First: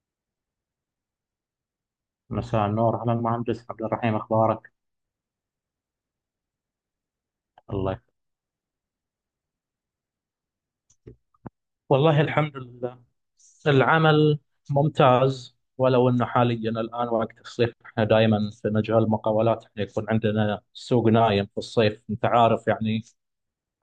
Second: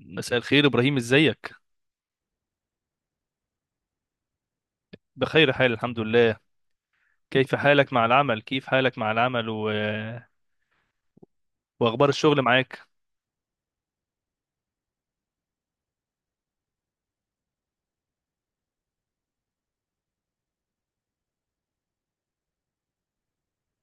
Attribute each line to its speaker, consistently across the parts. Speaker 1: مساء الخير إبراهيم، إزيك؟
Speaker 2: مساء النور، أهلا مهندس عبد الرحيم. أخبارك؟
Speaker 1: بخير حال، الحمد لله. كيف حالك
Speaker 2: الله يخ-
Speaker 1: مع العمل؟ وأخبار
Speaker 2: والله
Speaker 1: الشغل
Speaker 2: الحمد
Speaker 1: معاك؟
Speaker 2: لله. العمل ممتاز، ولو انه حاليا الان وقت الصيف. احنا دائما في مجال المقاولات، احنا يكون عندنا سوق نايم في الصيف، انت عارف يعني.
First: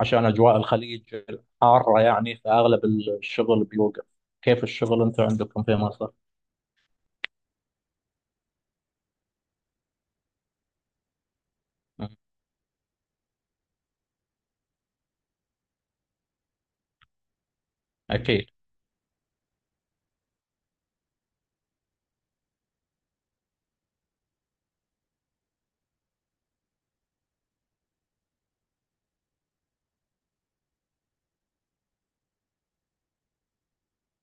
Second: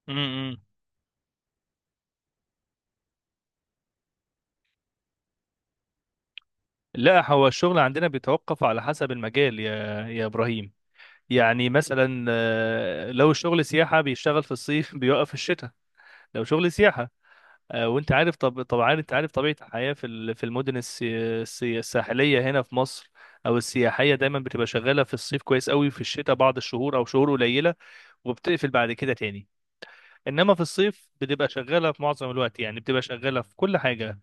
Speaker 2: عشان
Speaker 1: م-م.
Speaker 2: اجواء الخليج حاره يعني، فاغلب الشغل بيوقف. كيف الشغل انت عندكم في مصر؟
Speaker 1: لا، هو الشغل عندنا بيتوقف على حسب المجال يا إبراهيم. يعني
Speaker 2: مم.
Speaker 1: مثلا لو الشغل سياحة بيشتغل في الصيف بيوقف في الشتاء. لو شغل سياحة، وانت عارف،
Speaker 2: اكيد،
Speaker 1: طبعا انت عارف طبيعة الحياة في في المدن الساحلية هنا في مصر، او السياحية دايما بتبقى شغالة في الصيف كويس قوي، في الشتاء بعض الشهور او شهور قليلة، وبتقفل بعد كده تاني. انما في الصيف بتبقى شغاله في معظم الوقت، يعني بتبقى شغاله في كل حاجه.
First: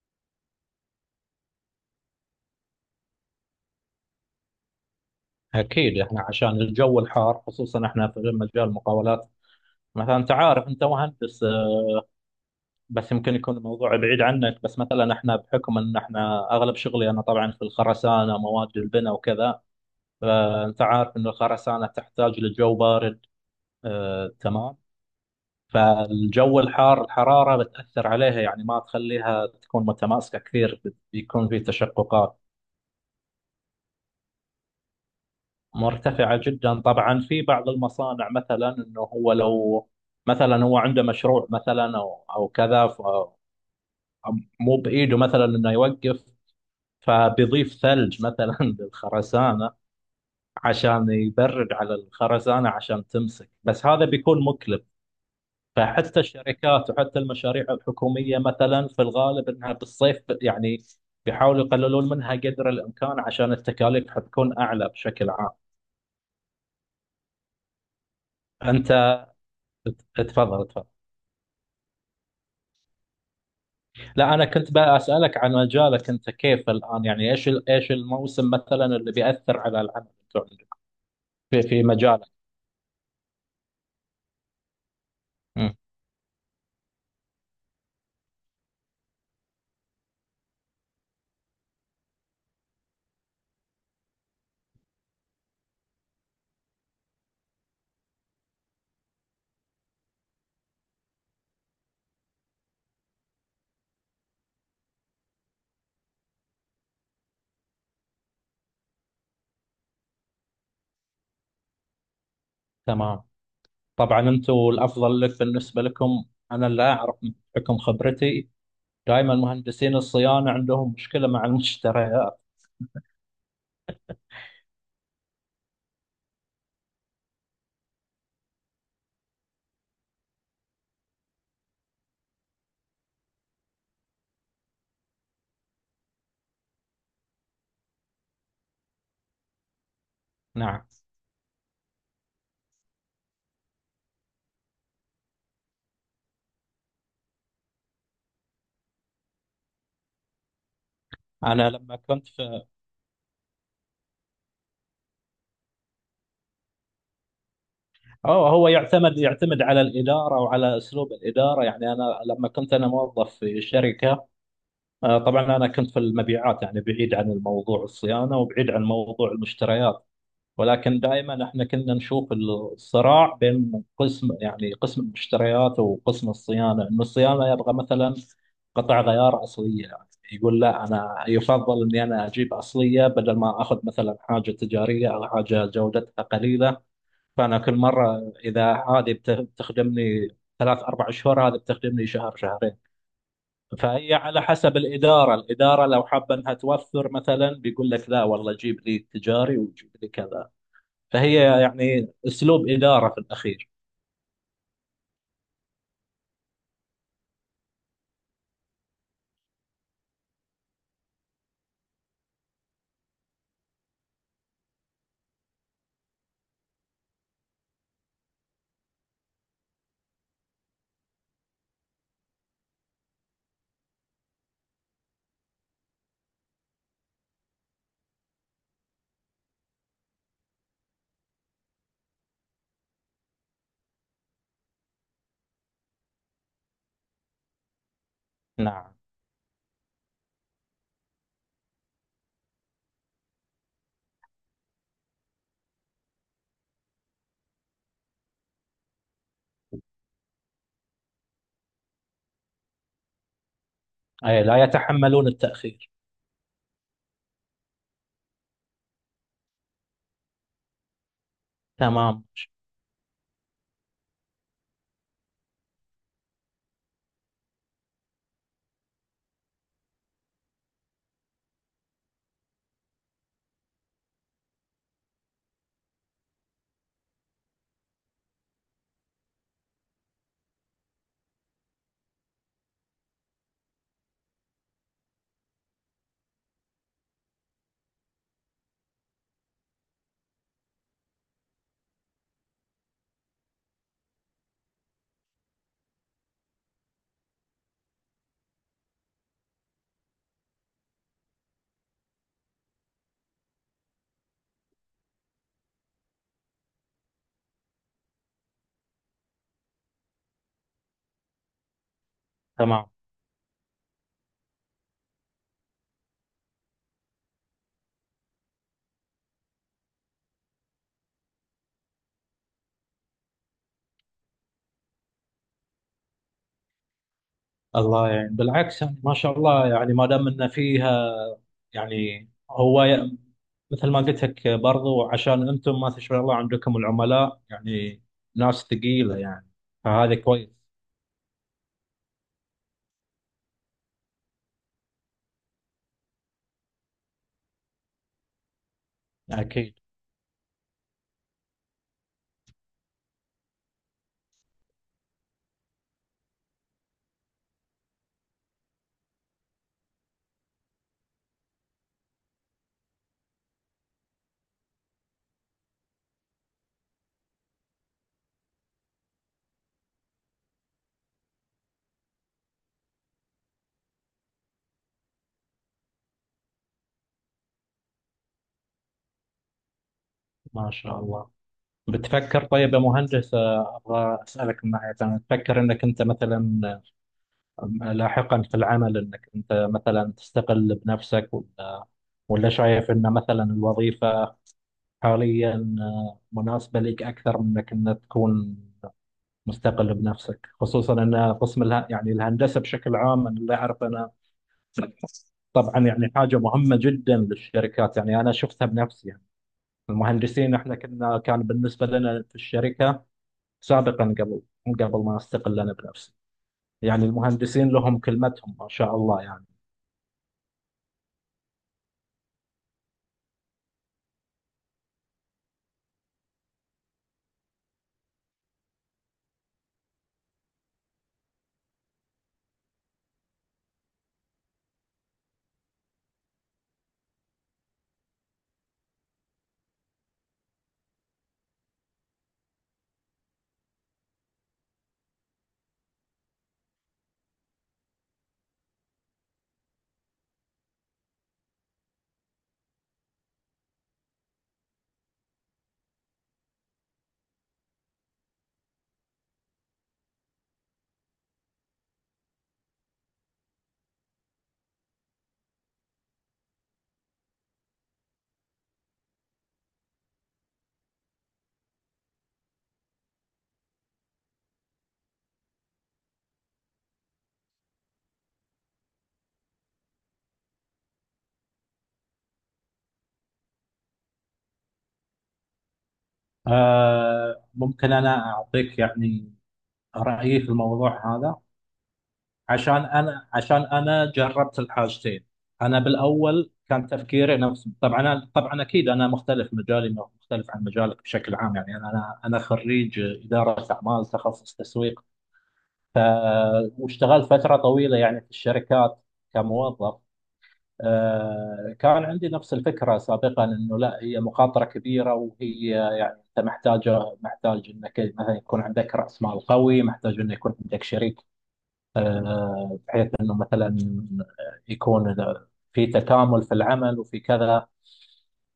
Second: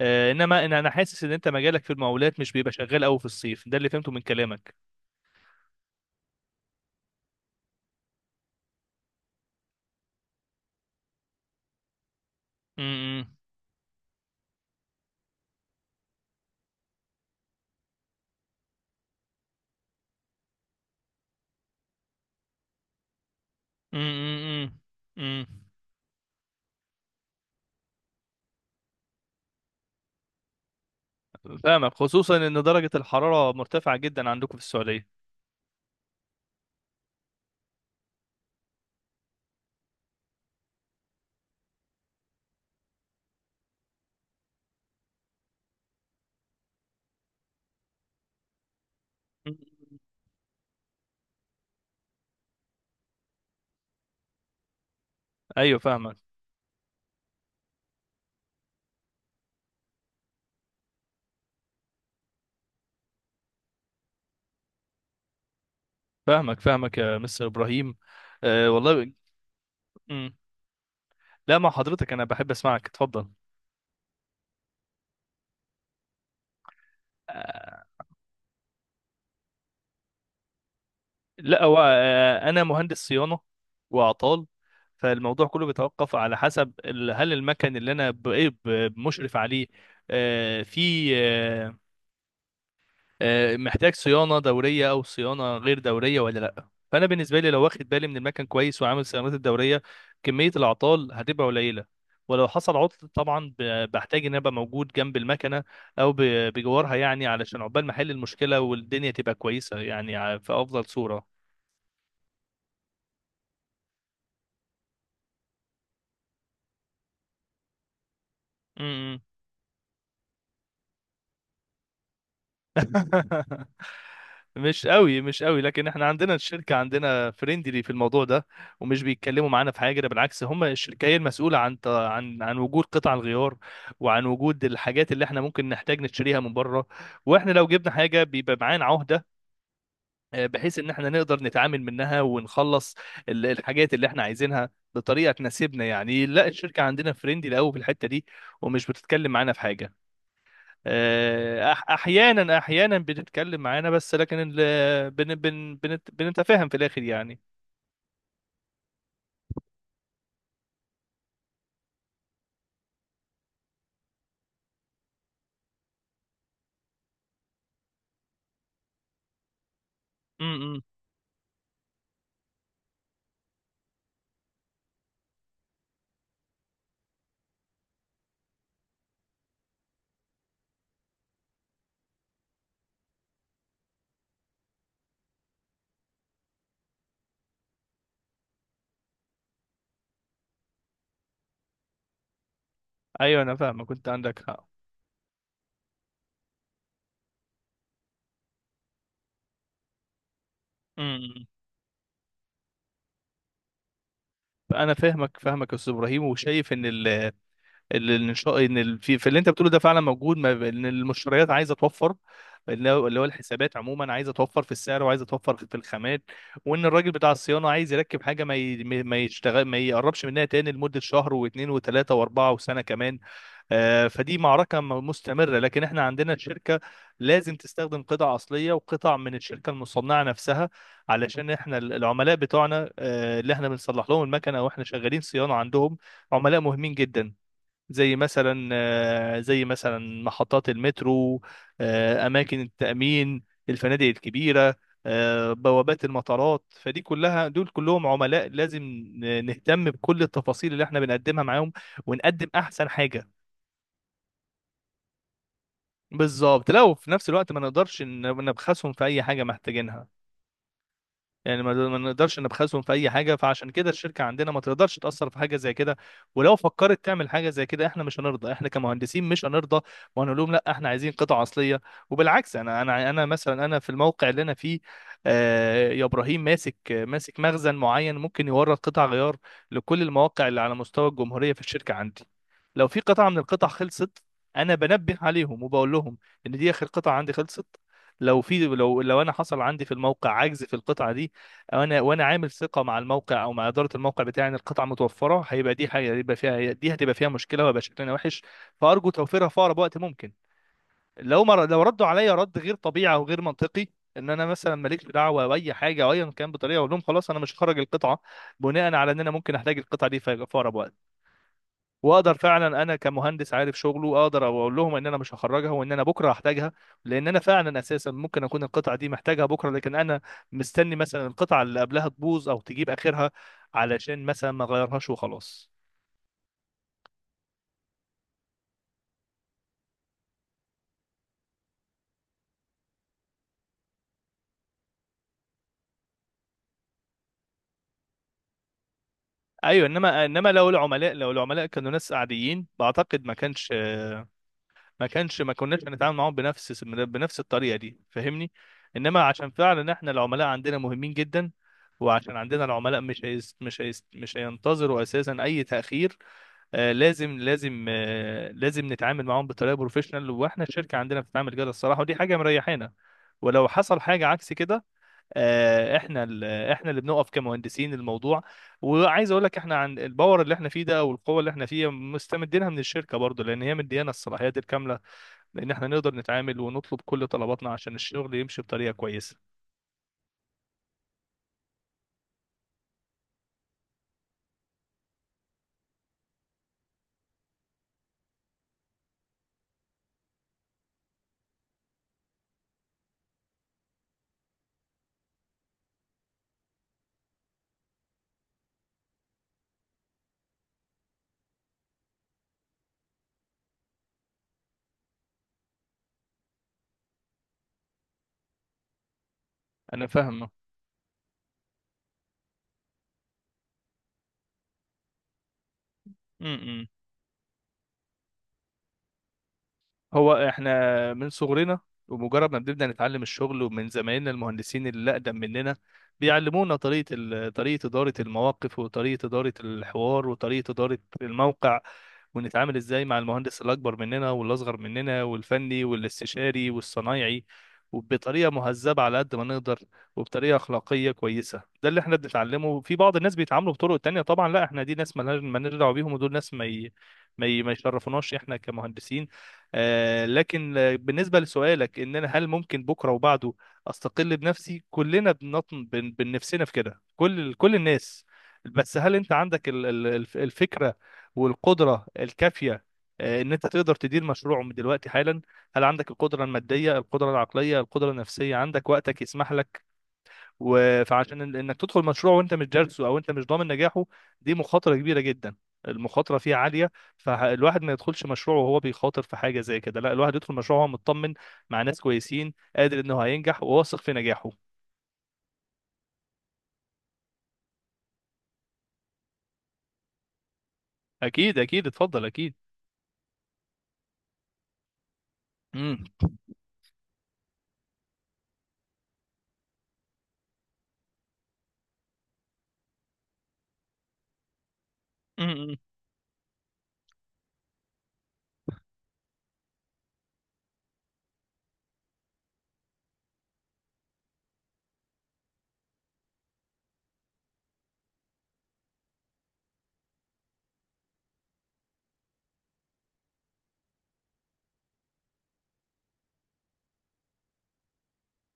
Speaker 1: انما أنا حاسس ان انت مجالك في المقاولات مش بيبقى شغال قوي في الصيف، ده اللي فهمته من كلامك.
Speaker 2: اكيد، احنا عشان الجو الحار، خصوصا احنا في مجال المقاولات. مثلا انت عارف، انت مهندس، بس يمكن
Speaker 1: امم.
Speaker 2: يكون الموضوع بعيد عنك، بس مثلا احنا بحكم ان احنا اغلب شغلي انا طبعا في الخرسانه، مواد البناء وكذا. فانت عارف ان الخرسانه تحتاج لجو بارد. آه،
Speaker 1: امم.
Speaker 2: تمام.
Speaker 1: امم.
Speaker 2: فالجو الحار، الحراره بتاثر عليها، يعني ما تخليها تكون متماسكه كثير، بيكون في
Speaker 1: فاهمك، خصوصا
Speaker 2: تشققات.
Speaker 1: ان درجه الحراره مرتفعه جدا عندكم في السعوديه.
Speaker 2: مرتفعه جدا طبعا. في بعض المصانع مثلا، انه هو لو مثلا هو عنده مشروع مثلا او كذا، مو بايده مثلا انه يوقف، فبيضيف ثلج مثلا
Speaker 1: مم.
Speaker 2: للخرسانة، عشان يبرد على الخرسانة عشان تمسك. بس هذا بيكون مكلف.
Speaker 1: ايوه، فاهمك.
Speaker 2: فحتى الشركات وحتى المشاريع الحكومية مثلا، في الغالب انها بالصيف يعني بيحاولوا يقللون منها قدر الامكان، عشان التكاليف حتكون اعلى بشكل عام.
Speaker 1: فاهمك فاهمك يا مستر ابراهيم. أه
Speaker 2: انت
Speaker 1: والله. امم.
Speaker 2: اتفضل، اتفضل.
Speaker 1: لا، مع حضرتك انا بحب اسمعك، اتفضل.
Speaker 2: لا، انا كنت بقى اسالك عن مجالك انت كيف الان. يعني ايش الموسم مثلا اللي بيأثر على العمل بتوع عندك،
Speaker 1: لا،
Speaker 2: في
Speaker 1: هو
Speaker 2: في مجالك.
Speaker 1: انا مهندس صيانه واعطال. فالموضوع كله
Speaker 2: مم.
Speaker 1: بيتوقف على حسب هل المكن اللي انا مشرف عليه. في محتاج صيانه دوريه او صيانه غير دوريه ولا لا، فانا بالنسبه لي لو واخد بالي من المكن كويس وعامل صيانات الدوريه، كميه الاعطال هتبقى قليله. ولو حصل عطل، طبعا بحتاج ان أنا ابقى موجود جنب المكنه او بجوارها، يعني علشان عقبال ما احل المشكله والدنيا تبقى كويسه، يعني في افضل صوره.
Speaker 2: تمام. طبعا انتم الافضل لك بالنسبه لكم، انا لا اعرف. بحكم خبرتي، دائما مهندسين الصيانه عندهم مشكله مع المشتريات.
Speaker 1: مش قوي مش قوي، لكن احنا عندنا الشركه عندنا فريندلي في الموضوع ده، ومش بيتكلموا معانا في حاجه، ده بالعكس، هم الشركه هي المسؤوله عن وجود قطع الغيار، وعن وجود الحاجات اللي احنا ممكن نحتاج نشتريها من بره. واحنا لو جبنا حاجه بيبقى معانا عهده، بحيث
Speaker 2: نعم.
Speaker 1: ان احنا نقدر نتعامل منها ونخلص الحاجات اللي احنا عايزينها بطريقه تناسبنا. يعني لا، الشركه عندنا فريندلي قوي في الحته دي، ومش بتتكلم معانا في حاجه.
Speaker 2: انا لما كنت
Speaker 1: احيانا
Speaker 2: في...
Speaker 1: بتتكلم معانا بس، لكن ال... بن... بن... بنت... بنتفاهم في الاخر يعني.
Speaker 2: أو هو يعتمد يعتمد على الاداره وعلى اسلوب الاداره. يعني انا لما كنت انا موظف في شركه، طبعا انا كنت في المبيعات، يعني بعيد عن الموضوع الصيانه وبعيد عن موضوع المشتريات.
Speaker 1: امم.
Speaker 2: ولكن دائما احنا كنا نشوف الصراع بين قسم، يعني قسم المشتريات وقسم الصيانه، انه الصيانه يبغى مثلا قطع غيار اصليه، يعني يقول لا، انا يفضل اني انا اجيب اصليه بدل ما اخذ مثلا حاجه تجاريه او حاجه جودتها قليله. فانا كل مره، اذا هذه بتخدمني ثلاث اربع شهور، هذه بتخدمني شهر شهرين.
Speaker 1: ايوه، انا فاهمك، كنت
Speaker 2: فهي
Speaker 1: عندك
Speaker 2: على
Speaker 1: حق.
Speaker 2: حسب الاداره، الاداره لو حابه انها توفر، مثلا بيقول لك لا والله جيب لي تجاري وجيب لي كذا.
Speaker 1: امم.
Speaker 2: فهي يعني اسلوب اداره في الاخير.
Speaker 1: انا فاهمك فاهمك يا استاذ ابراهيم، وشايف ان في اللي انت بتقوله ده فعلا موجود، ما ب- ان المشتريات عايزه توفر، اللي هو الحسابات عموما عايزه توفر في السعر وعايزه توفر في الخامات، وان الراجل بتاع الصيانه عايز يركب حاجه ما يشتغل، ما يقربش منها تاني لمده شهر واثنين وثلاثه واربعه وسنه كمان. فدي معركة مستمرة، لكن احنا عندنا الشركة لازم تستخدم قطع أصلية وقطع من الشركة المصنعة نفسها، علشان احنا العملاء بتوعنا اللي احنا بنصلح لهم المكنة، واحنا شغالين صيانة عندهم، عملاء مهمين جدا. زي مثلا
Speaker 2: نعم.
Speaker 1: محطات المترو، اماكن التامين، الفنادق الكبيره، بوابات المطارات. فدي كلها، دول كلهم عملاء، لازم نهتم بكل التفاصيل اللي احنا بنقدمها معاهم، ونقدم احسن حاجه.
Speaker 2: أي، لا يتحملون التاخير.
Speaker 1: بالظبط. لو في نفس الوقت ما نقدرش نبخسهم في اي حاجه محتاجينها، يعني ما
Speaker 2: تمام،
Speaker 1: نقدرش نبخسهم في اي حاجه، فعشان كده الشركه عندنا ما تقدرش تاثر في حاجه زي كده. ولو فكرت تعمل حاجه زي كده، احنا مش هنرضى، احنا كمهندسين مش هنرضى، وهنقول لهم لا، احنا عايزين قطع اصليه. وبالعكس، انا مثلا، انا في الموقع اللي انا فيه يا ابراهيم، ماسك ماسك مخزن معين، ممكن يورد قطع غيار لكل المواقع اللي على مستوى الجمهوريه في الشركه عندي. لو في قطعه من القطع خلصت، انا بنبه عليهم وبقول لهم ان دي اخر قطعه عندي خلصت. لو انا حصل عندي في الموقع عجز في القطعه دي، وانا عامل ثقه مع الموقع او مع اداره الموقع بتاعي ان القطعه متوفره، هيبقى دي حاجه هيبقى فيها دي هتبقى فيها مشكله وهيبقى شكلنا وحش، فارجو توفيرها في اقرب وقت ممكن. لو ردوا عليا رد غير طبيعي او غير منطقي، ان انا مثلا ماليش دعوه باي حاجه او ايا كان، بطريقه اقول لهم خلاص انا مش هخرج القطعه، بناء على ان انا ممكن احتاج القطعه دي في اقرب وقت، واقدر فعلا
Speaker 2: تمام.
Speaker 1: انا كمهندس عارف شغله اقدر اقول لهم ان انا مش هخرجها وان انا بكره هحتاجها. لان انا فعلا اساسا ممكن اكون القطعه دي محتاجها بكره، لكن انا مستني مثلا القطعه اللي قبلها تبوظ او تجيب اخرها علشان مثلا ما اغيرهاش وخلاص.
Speaker 2: الله، يعني بالعكس، يعني ما شاء الله، يعني ما دام ان فيها، يعني هو مثل ما قلت لك برضو، عشان انتم ما تشاء الله عندكم العملاء يعني ناس ثقيله يعني،
Speaker 1: ايوه،
Speaker 2: فهذا
Speaker 1: انما
Speaker 2: كويس.
Speaker 1: انما لو العملاء كانوا ناس عاديين، بعتقد ما كانش ما كناش هنتعامل معاهم بنفس الطريقه دي، فاهمني؟ انما عشان
Speaker 2: أكيد.
Speaker 1: فعلا احنا العملاء عندنا مهمين جدا، وعشان عندنا العملاء مش هينتظروا اساسا اي تاخير. لازم نتعامل معاهم بطريقه بروفيشنال، واحنا الشركه عندنا بتتعامل كده الصراحه، ودي حاجه مريحانا. ولو حصل حاجه عكس كده، احنا اللي بنقف كمهندسين الموضوع. وعايز اقول لك احنا عن الباور اللي احنا فيه ده، او القوه اللي احنا فيها، مستمدينها من الشركه برضو، لان هي مديانا الصلاحيات الكامله، لان احنا نقدر نتعامل ونطلب كل طلباتنا عشان الشغل يمشي بطريقه كويسه.
Speaker 2: ما شاء الله. بتفكر طيب يا مهندس، ابغى اسالك من ناحيه، انا تفكر انك انت مثلا لاحقا في العمل انك انت مثلا تستقل بنفسك، ولا شايف ان مثلا الوظيفة حاليا، مناسبة لك اكثر من انك تكون مستقل بنفسك. خصوصا ان قسم يعني الهندسة بشكل عام، انا اللي اعرف انا طبعا يعني حاجة مهمة جدا للشركات. يعني انا شفتها بنفسي يعني،
Speaker 1: انا فاهمه.
Speaker 2: المهندسين احنا كنا كان بالنسبة لنا في الشركة سابقا قبل ما استقل انا بنفسي، يعني المهندسين لهم كلمتهم ما شاء الله يعني.
Speaker 1: هو احنا من صغرنا، ومجرد ما بنبدأ نتعلم الشغل، ومن زمايلنا المهندسين اللي أقدم مننا، بيعلمونا طريقة إدارة المواقف، وطريقة إدارة الحوار، وطريقة إدارة الموقع، ونتعامل إزاي مع المهندس الأكبر مننا والأصغر مننا والفني والاستشاري والصنايعي، وبطريقة مهذبة على قد ما نقدر، وبطريقة أخلاقية كويسة. ده اللي احنا بنتعلمه. في بعض الناس بيتعاملوا بطرق تانية طبعا، لا احنا دي ناس مالناش دعوة بيهم، ودول ناس ما يشرفوناش احنا كمهندسين. لكن بالنسبة لسؤالك إن أنا هل ممكن بكرة وبعده أستقل بنفسي، كلنا بنطن بنفسنا في كده، كل الناس. بس هل أنت عندك الفكرة والقدرة الكافية، إن أنت تقدر تدير مشروع من دلوقتي حالا؟ هل عندك القدرة المادية، القدرة العقلية، القدرة النفسية، عندك وقتك يسمح لك؟ فعشان انك تدخل مشروع وانت مش دارسه او انت مش ضامن نجاحه، دي مخاطره كبيره جدا، المخاطره فيه عاليه، فالواحد ما يدخلش مشروع وهو بيخاطر في حاجه زي كده. لا، الواحد يدخل مشروع وهو مطمن مع ناس كويسين، قادر انه هينجح وواثق في نجاحه.
Speaker 2: ممكن أنا أعطيك يعني رأيي في الموضوع هذا.
Speaker 1: اكيد اكيد، اتفضل اكيد.
Speaker 2: عشان أنا جربت الحاجتين. أنا
Speaker 1: امم.
Speaker 2: بالأول كان تفكيري نفس، طبعا أنا، طبعا أكيد أنا مختلف، مجالي مختلف عن مجالك بشكل عام. يعني أنا خريج إدارة أعمال تخصص تسويق.
Speaker 1: امم.
Speaker 2: ف... واشتغلت فترة طويلة يعني في الشركات كموظف. كان عندي نفس الفكرة سابقا، انه لا، هي مخاطرة كبيرة، وهي يعني انت محتاجة محتاج انك مثلا يكون عندك رأس مال قوي، محتاج انه يكون عندك شريك، بحيث انه مثلا يكون في تكامل في العمل وفي كذا.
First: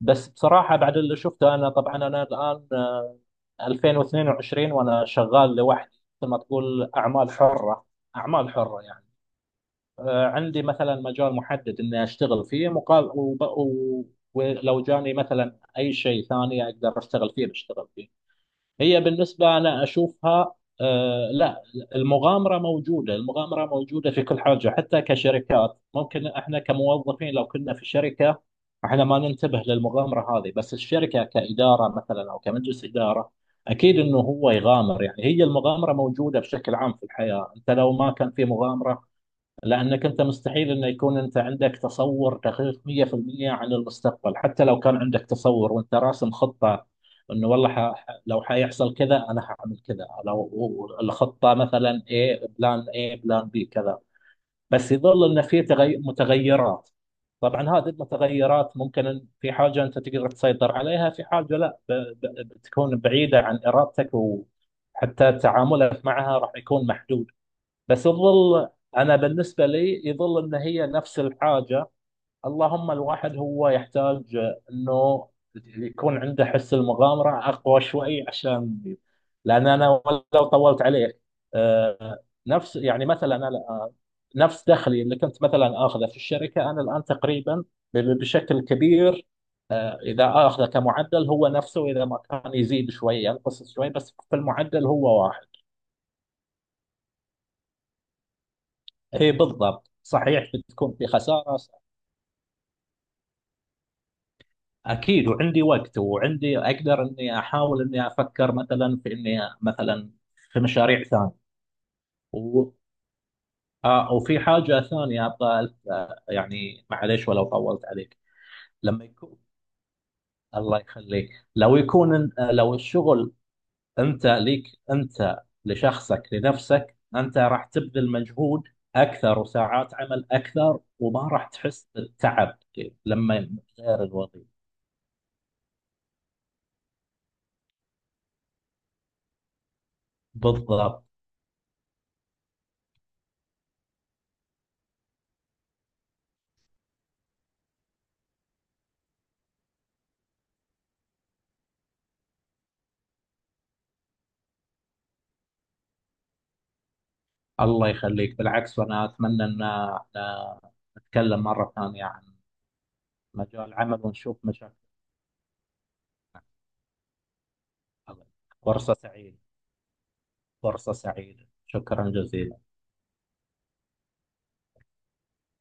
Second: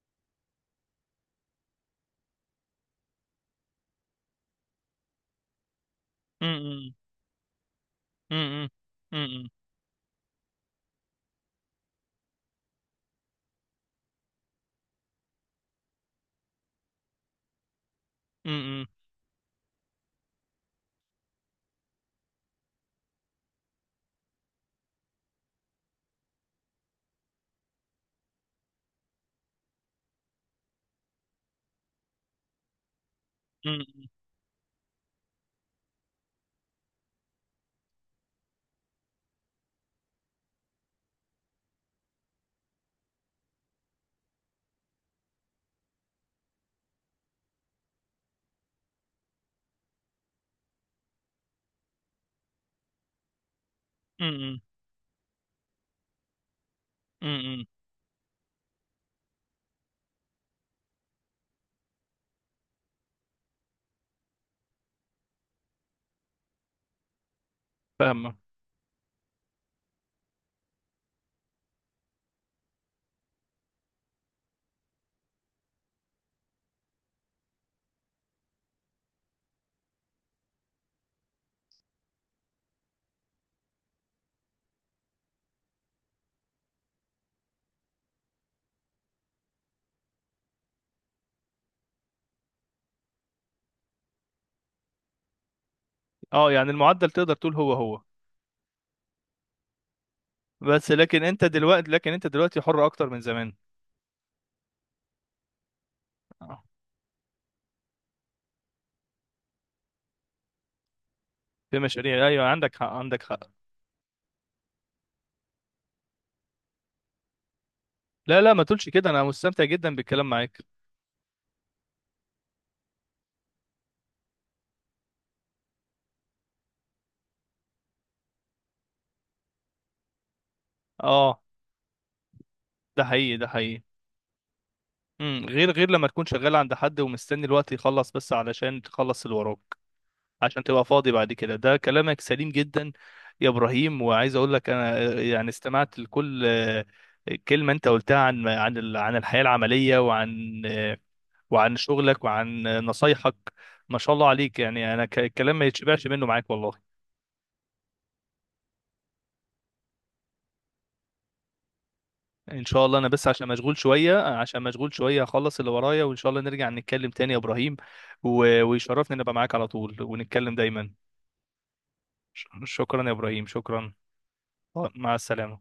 Speaker 2: بس بصراحة بعد اللي شفته، انا طبعا انا الان 2022 وانا شغال لوحدي، مثل ما تقول
Speaker 1: امم.
Speaker 2: اعمال حرة. اعمال
Speaker 1: امم.
Speaker 2: حرة يعني،
Speaker 1: امم.
Speaker 2: عندي مثلا مجال محدد اني اشتغل فيه مقابل، ولو جاني مثلا اي شيء ثاني اقدر اشتغل فيه بشتغل فيه.
Speaker 1: امم.
Speaker 2: هي بالنسبه انا اشوفها، لا، المغامره موجوده، المغامره موجوده في كل حاجه، حتى كشركات. ممكن احنا كموظفين لو كنا في شركه احنا ما ننتبه للمغامره هذه، بس الشركه كاداره مثلا او كمجلس اداره اكيد انه هو يغامر. يعني هي المغامره موجوده بشكل عام في الحياه، انت لو ما كان في مغامره، لأنك أنت مستحيل أن يكون أنت عندك تصور دقيق 100% عن المستقبل. حتى لو كان عندك تصور وأنت راسم خطة، أنه والله لو حيحصل كذا أنا حأعمل كذا. لو الخطة مثلا A، بلان A بلان B كذا،
Speaker 1: امم.
Speaker 2: بس يظل أن في متغيرات. طبعا
Speaker 1: امم.
Speaker 2: هذه المتغيرات ممكن أن في حاجة أنت تقدر تسيطر عليها، في حاجة لا، بتكون بعيدة عن إرادتك، وحتى تعاملك معها راح يكون محدود. بس
Speaker 1: فاهمه.
Speaker 2: يظل، انا بالنسبه لي يظل ان هي نفس الحاجه. اللهم الواحد هو يحتاج انه يكون عنده حس المغامره اقوى شوي، عشان، لان انا لو طولت عليه، آه، نفس، يعني مثلا انا الآن، نفس دخلي اللي كنت مثلا اخذه في الشركه انا الان تقريبا بشكل كبير. اذا اخذه كمعدل هو نفسه، اذا ما كان يزيد شوي ينقص شوي، بس في المعدل هو واحد.
Speaker 1: اه، يعني المعدل تقدر تقول هو هو.
Speaker 2: اي بالضبط صحيح.
Speaker 1: بس
Speaker 2: بتكون في
Speaker 1: لكن انت
Speaker 2: خسارة
Speaker 1: دلوقتي، حر اكتر من زمان.
Speaker 2: اكيد. وعندي وقت، وعندي اقدر اني احاول اني افكر مثلا في اني مثلا في مشاريع ثانية.
Speaker 1: في مشاريع، ايوه،
Speaker 2: و...
Speaker 1: عندك حق عندك حق.
Speaker 2: آه وفي حاجة ثانية ابغى يعني معليش ولو طولت عليك.
Speaker 1: لا لا، ما تقولش
Speaker 2: لما
Speaker 1: كده، انا
Speaker 2: يكون...
Speaker 1: مستمتع جدا بالكلام معاك.
Speaker 2: الله يخليك. لو يكون لو الشغل انت ليك، انت لشخصك لنفسك، انت راح تبذل مجهود اكثر وساعات عمل اكثر، وما
Speaker 1: اه،
Speaker 2: راح تحس بالتعب
Speaker 1: ده حقيقي ده
Speaker 2: لما
Speaker 1: حقيقي.
Speaker 2: غير الوظيفة.
Speaker 1: امم. غير لما تكون شغال عند حد ومستني الوقت يخلص بس علشان تخلص اللي وراك عشان تبقى
Speaker 2: بالضبط.
Speaker 1: فاضي بعد كده، ده كلامك سليم جدا يا ابراهيم. وعايز اقول لك انا يعني استمعت لكل كلمه انت قلتها عن الحياه العمليه، وعن شغلك وعن نصايحك. ما شاء الله عليك، يعني انا الكلام ما يتشبعش منه معاك والله.
Speaker 2: الله يخليك. بالعكس، وانا اتمنى ان نتكلم مره ثانيه عن
Speaker 1: ان شاء الله. انا بس عشان
Speaker 2: مجال
Speaker 1: مشغول
Speaker 2: العمل
Speaker 1: شويه،
Speaker 2: ونشوف مشاكلنا.
Speaker 1: هخلص اللي ورايا، وان شاء الله نرجع نتكلم تاني يا ابراهيم.
Speaker 2: فرصه
Speaker 1: ويشرفني ان ابقى
Speaker 2: سعيده.
Speaker 1: معاك على طول ونتكلم دايما.
Speaker 2: فرصه سعيده، شكرا جزيلا.
Speaker 1: شكرا يا ابراهيم، شكرا، مع السلامه.